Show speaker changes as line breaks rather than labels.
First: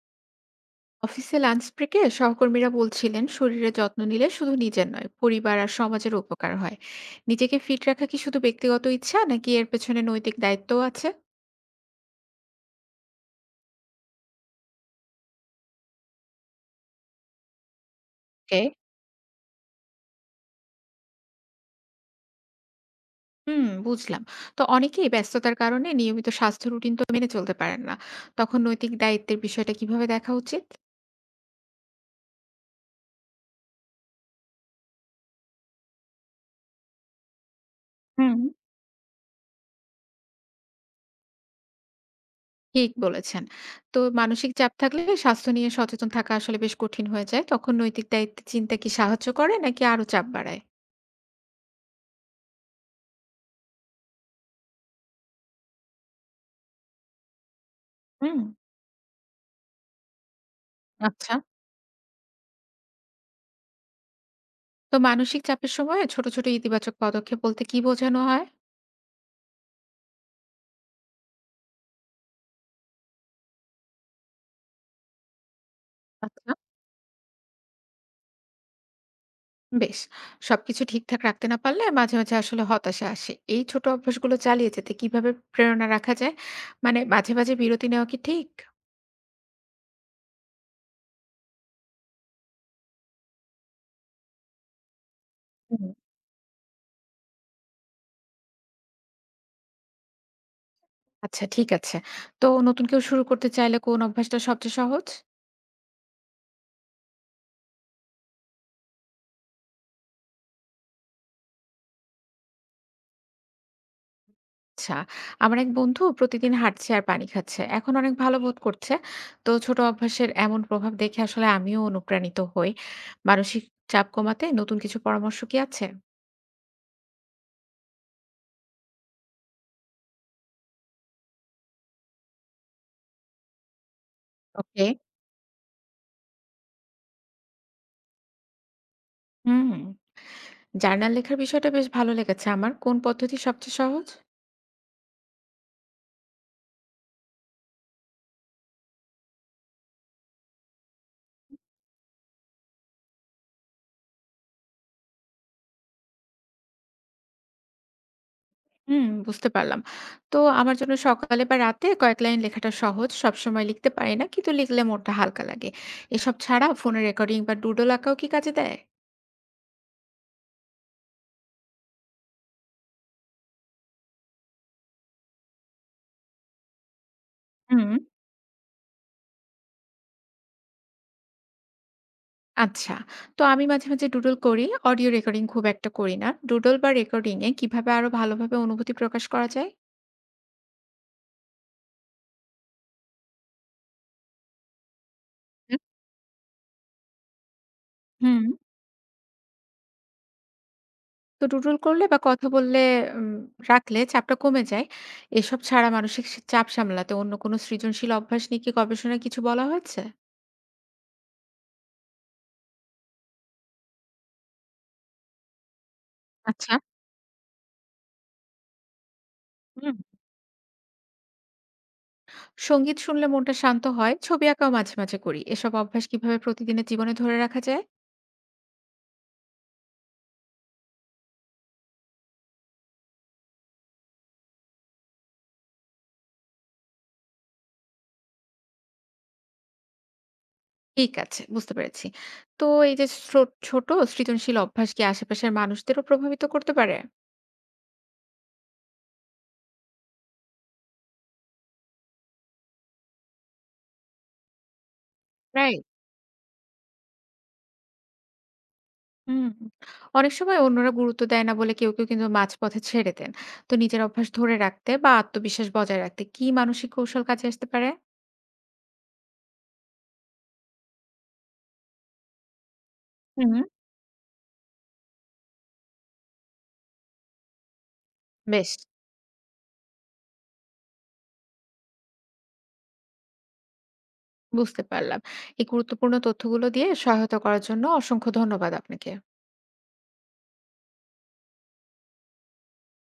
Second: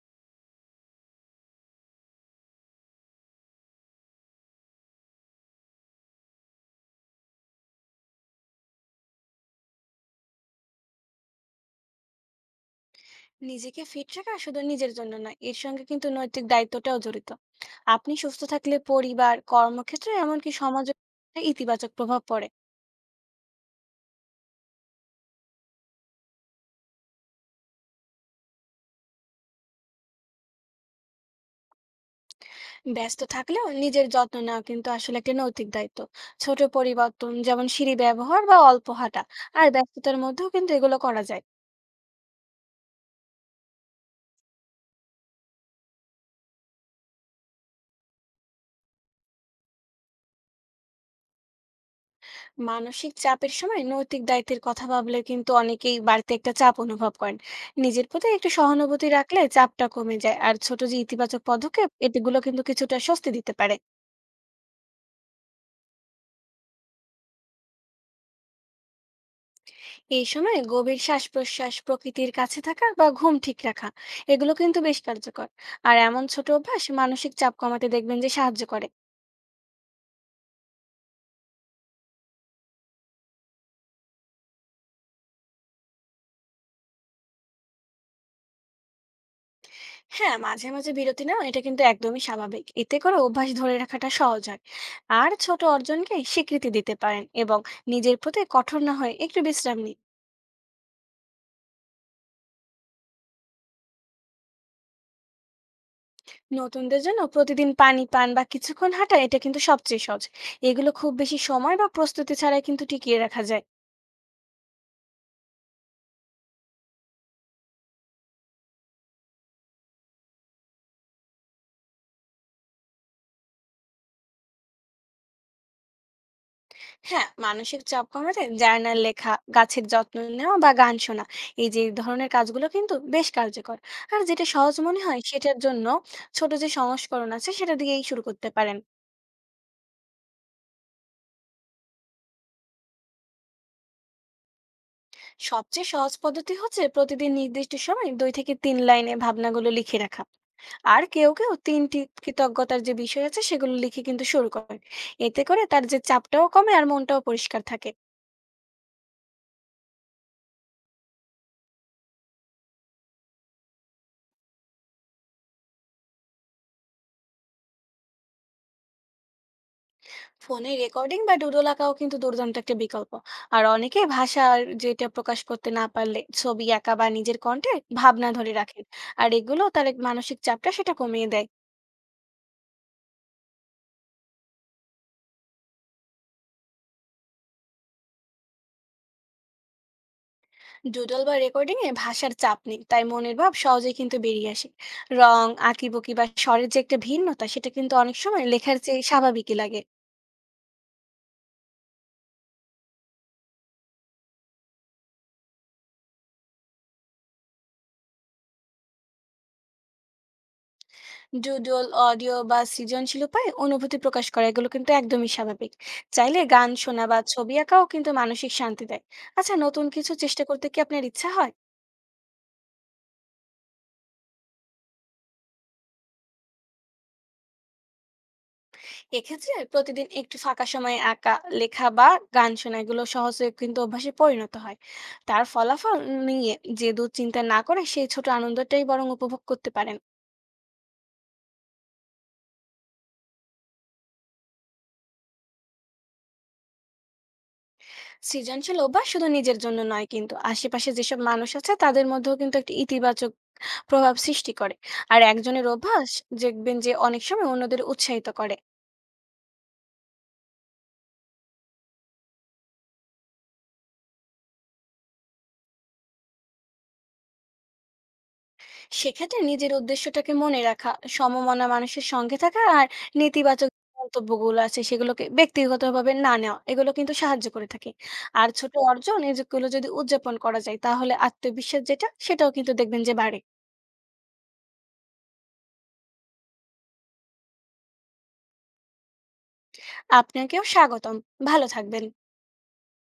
অফিসে লাঞ্চ ব্রেকে সহকর্মীরা বলছিলেন শরীরে যত্ন নিলে শুধু নিজের নয় পরিবার আর সমাজের উপকার হয়। নিজেকে ফিট রাখা কি শুধু ব্যক্তিগত ইচ্ছা নাকি এর পেছনে নৈতিক দায়িত্বও আছে?
নিজেকে ফিট রাখা শুধু নিজের জন্য নয়, এর সঙ্গে কিন্তু নৈতিক দায়িত্বটাও জড়িত। আপনি সুস্থ
ওকে।
থাকলে পরিবার, কর্মক্ষেত্রে, এমনকি সমাজে একটা ইতিবাচক প্রভাব পড়ে।
হুম, বুঝলাম। তো অনেকেই ব্যস্ততার কারণে নিয়মিত স্বাস্থ্য রুটিন তো মেনে চলতে পারেন না। তখন নৈতিক দায়িত্বের বিষয়টা কিভাবে দেখা উচিত?
ব্যস্ত থাকলেও নিজের যত্ন নেওয়া কিন্তু আসলে একটা নৈতিক দায়িত্ব। ছোট পরিবর্তন, যেমন সিঁড়ি
হুম।
ব্যবহার বা অল্প হাঁটা, আর ব্যস্ততার মধ্যেও কিন্তু এগুলো করা যায়।
ঠিক বলেছেন। তো মানসিক চাপ থাকলে স্বাস্থ্য নিয়ে সচেতন থাকা আসলে বেশ কঠিন হয়ে যায়, তখন নৈতিক দায়িত্ব চিন্তা কি সাহায্য করে নাকি আরো চাপ বাড়ায়?
মানসিক চাপের সময় নৈতিক দায়িত্বের কথা ভাবলে কিন্তু অনেকেই বাড়িতে একটা চাপ অনুভব করেন। নিজের প্রতি
হুম।
একটু সহানুভূতি রাখলে চাপটা কমে যায়, আর ছোট যে
আচ্ছা।
ইতিবাচক পদক্ষেপ, এগুলো কিন্তু কিছুটা স্বস্তি দিতে পারে।
তো মানসিক চাপের সময় ছোট, ছোট ইতিবাচক পদক্ষেপ বলতে কি বোঝানো হয়?
এই সময় গভীর শ্বাস প্রশ্বাস, প্রকৃতির কাছে থাকা বা ঘুম ঠিক রাখা, এগুলো কিন্তু বেশ কার্যকর। আর এমন ছোট
আচ্ছা।
অভ্যাস মানসিক চাপ কমাতে দেখবেন যে সাহায্য করে।
বেশ। সবকিছু ঠিকঠাক রাখতে না পারলে মাঝে, মাঝে আসলে হতাশা আসে। এই ছোট অভ্যাসগুলো চালিয়ে যেতে কিভাবে প্রেরণা রাখা যায়? মানে মাঝে, মাঝে বিরতি নেওয়া কি ঠিক?
হ্যাঁ, মাঝে মাঝে বিরতি নাও, এটা কিন্তু একদমই স্বাভাবিক। এতে করে অভ্যাস ধরে রাখাটা সহজ হয়। আর ছোট
হুম।
অর্জনকে স্বীকৃতি দিতে পারেন, এবং নিজের প্রতি কঠোর না হয়ে একটু বিশ্রাম নিন।
আচ্ছা, ঠিক আছে। তো নতুন কেউ শুরু করতে চাইলে কোন অভ্যাসটা সবচেয়ে সহজ?
নতুনদের জন্য প্রতিদিন পানি পান বা কিছুক্ষণ হাঁটা, এটা কিন্তু সবচেয়ে সহজ। এগুলো খুব বেশি সময় বা প্রস্তুতি ছাড়াই কিন্তু টিকিয়ে রাখা যায়।
আচ্ছা। আমার এক বন্ধু প্রতিদিন হাঁটছে আর পানি খাচ্ছে। এখন অনেক ভালো বোধ করছে। তো ছোট অভ্যাসের এমন প্রভাব দেখে আসলে আমিও অনুপ্রাণিত হই। মানসিক চাপ কমাতে নতুন কিছু পরামর্শ কি আছে?
হ্যাঁ, মানসিক চাপ কমাতে জার্নাল লেখা, গাছের যত্ন নেওয়া বা গান শোনা, এই যে ধরনের কাজগুলো কিন্তু বেশ কার্যকর। আর যেটা সহজ
ওকে।
মনে হয়, সেটার জন্য ছোট যে সংস্করণ আছে সেটা দিয়েই শুরু করতে পারেন।
হুম। জার্নাল লেখার বিষয়টা বেশ ভালো লেগেছে আমার। কোন পদ্ধতি সবচেয়ে সহজ?
সবচেয়ে সহজ পদ্ধতি হচ্ছে প্রতিদিন নির্দিষ্ট সময় 2 থেকে 3 লাইনে ভাবনাগুলো লিখে রাখা। আর কেউ কেউ 3টি কৃতজ্ঞতার যে বিষয় আছে, সেগুলো লিখে কিন্তু শুরু করেন। এতে করে তার যে চাপটাও কমে আর মনটাও পরিষ্কার থাকে।
হুম, বুঝতে পারলাম। তো আমার জন্য সকালে বা রাতে কয়েক লাইন লেখাটা সহজ। সবসময় লিখতে পারি না, কিন্তু লিখলে মনটা হালকা লাগে। এসব ছাড়া ফোনে রেকর্ডিং বা ডুডল আঁকাও কি কাজে দেয়?
ফোনে রেকর্ডিং বা ডুডল আঁকাও কিন্তু দুর্দান্ত একটা বিকল্প। আর অনেকে ভাষার যেটা প্রকাশ করতে না পারলে ছবি আঁকা বা নিজের কণ্ঠে
হুম।
ভাবনা ধরে রাখেন। আর এগুলো তার এক মানসিক চাপটা সেটা কমিয়ে দেয়।
আচ্ছা। তো আমি মাঝে, মাঝে ডুডল করি। অডিও রেকর্ডিং খুব একটা করি না। ডুডল বা রেকর্ডিং এ কিভাবে আরো ভালোভাবে অনুভূতি প্রকাশ করা যায়?
ডুডল বা রেকর্ডিং এ ভাষার চাপ নেই, তাই মনের ভাব সহজেই কিন্তু বেরিয়ে আসে। রং, আঁকিবুকি বা স্বরের যে একটা ভিন্নতা, সেটা কিন্তু অনেক
হুম।
সময় লেখার চেয়ে স্বাভাবিকই লাগে।
তো ডুডল করলে বা কথা বললে উম রাখলে চাপটা কমে যায়। এসব ছাড়া মানসিক চাপ সামলাতে অন্য কোনো সৃজনশীল অভ্যাস নিয়ে কি গবেষণায় কিছু বলা হয়েছে?
ডুডল, অডিও বা সৃজনশীল উপায়ে অনুভূতি প্রকাশ করা, এগুলো কিন্তু একদমই স্বাভাবিক। চাইলে গান
আচ্ছা।
শোনা বা ছবি আঁকাও কিন্তু মানসিক শান্তি দেয়। আচ্ছা, নতুন
হুম।
কিছু চেষ্টা করতে কি আপনার ইচ্ছা হয়?
সঙ্গীত শুনলে মনটা শান্ত হয়। ছবি আঁকাও মাঝে, মাঝে করি। এসব অভ্যাস কিভাবে প্রতিদিনের জীবনে ধরে রাখা যায়?
এক্ষেত্রে প্রতিদিন একটু ফাঁকা সময়ে আঁকা, লেখা বা গান শোনা, এগুলো সহজে কিন্তু অভ্যাসে পরিণত হয়। তার ফলাফল নিয়ে যে দুশ্চিন্তা না করে সেই ছোট আনন্দটাই বরং উপভোগ করতে পারেন।
ঠিক আছে, বুঝতে পেরেছি। তো এই যে ছোট সৃজনশীল অভ্যাস কি আশেপাশের মানুষদেরও প্রভাবিত করতে পারে?
সৃজনশীল অভ্যাস শুধু নিজের জন্য নয়, কিন্তু আশেপাশে যেসব মানুষ আছে তাদের মধ্যেও কিন্তু একটা ইতিবাচক প্রভাব সৃষ্টি করে। আর একজনের
রাইট।
অভ্যাস দেখবেন যে অনেক সময় অন্যদের উৎসাহিত করে।
হুম। অনেক সময় অন্যরা গুরুত্ব দেয় না বলে কেউ, কেউ কিন্তু মাঝপথে ছেড়ে দেন। তো নিজের অভ্যাস ধরে রাখতে বা আত্মবিশ্বাস বজায় রাখতে কি মানসিক কৌশল কাজে আসতে পারে?
সেক্ষেত্রে নিজের উদ্দেশ্যটাকে মনে রাখা, সমমনা মানুষের সঙ্গে থাকা, আর
হুম।
নেতিবাচক মন্তব্যগুলো আছে সেগুলোকে ব্যক্তিগতভাবে না নেওয়া, এগুলো কিন্তু সাহায্য করে থাকে। আর ছোট
বেশ,
অর্জন এগুলো যদি উদযাপন করা যায়, তাহলে আত্মবিশ্বাস যেটা সেটাও কিন্তু দেখবেন যে বাড়ে।
বুঝতে পারলাম। এই গুরুত্বপূর্ণ তথ্যগুলো দিয়ে সহায়তা করার জন্য অসংখ্য ধন্যবাদ আপনাকে।
আপনাকেও স্বাগতম। ভালো থাকবেন।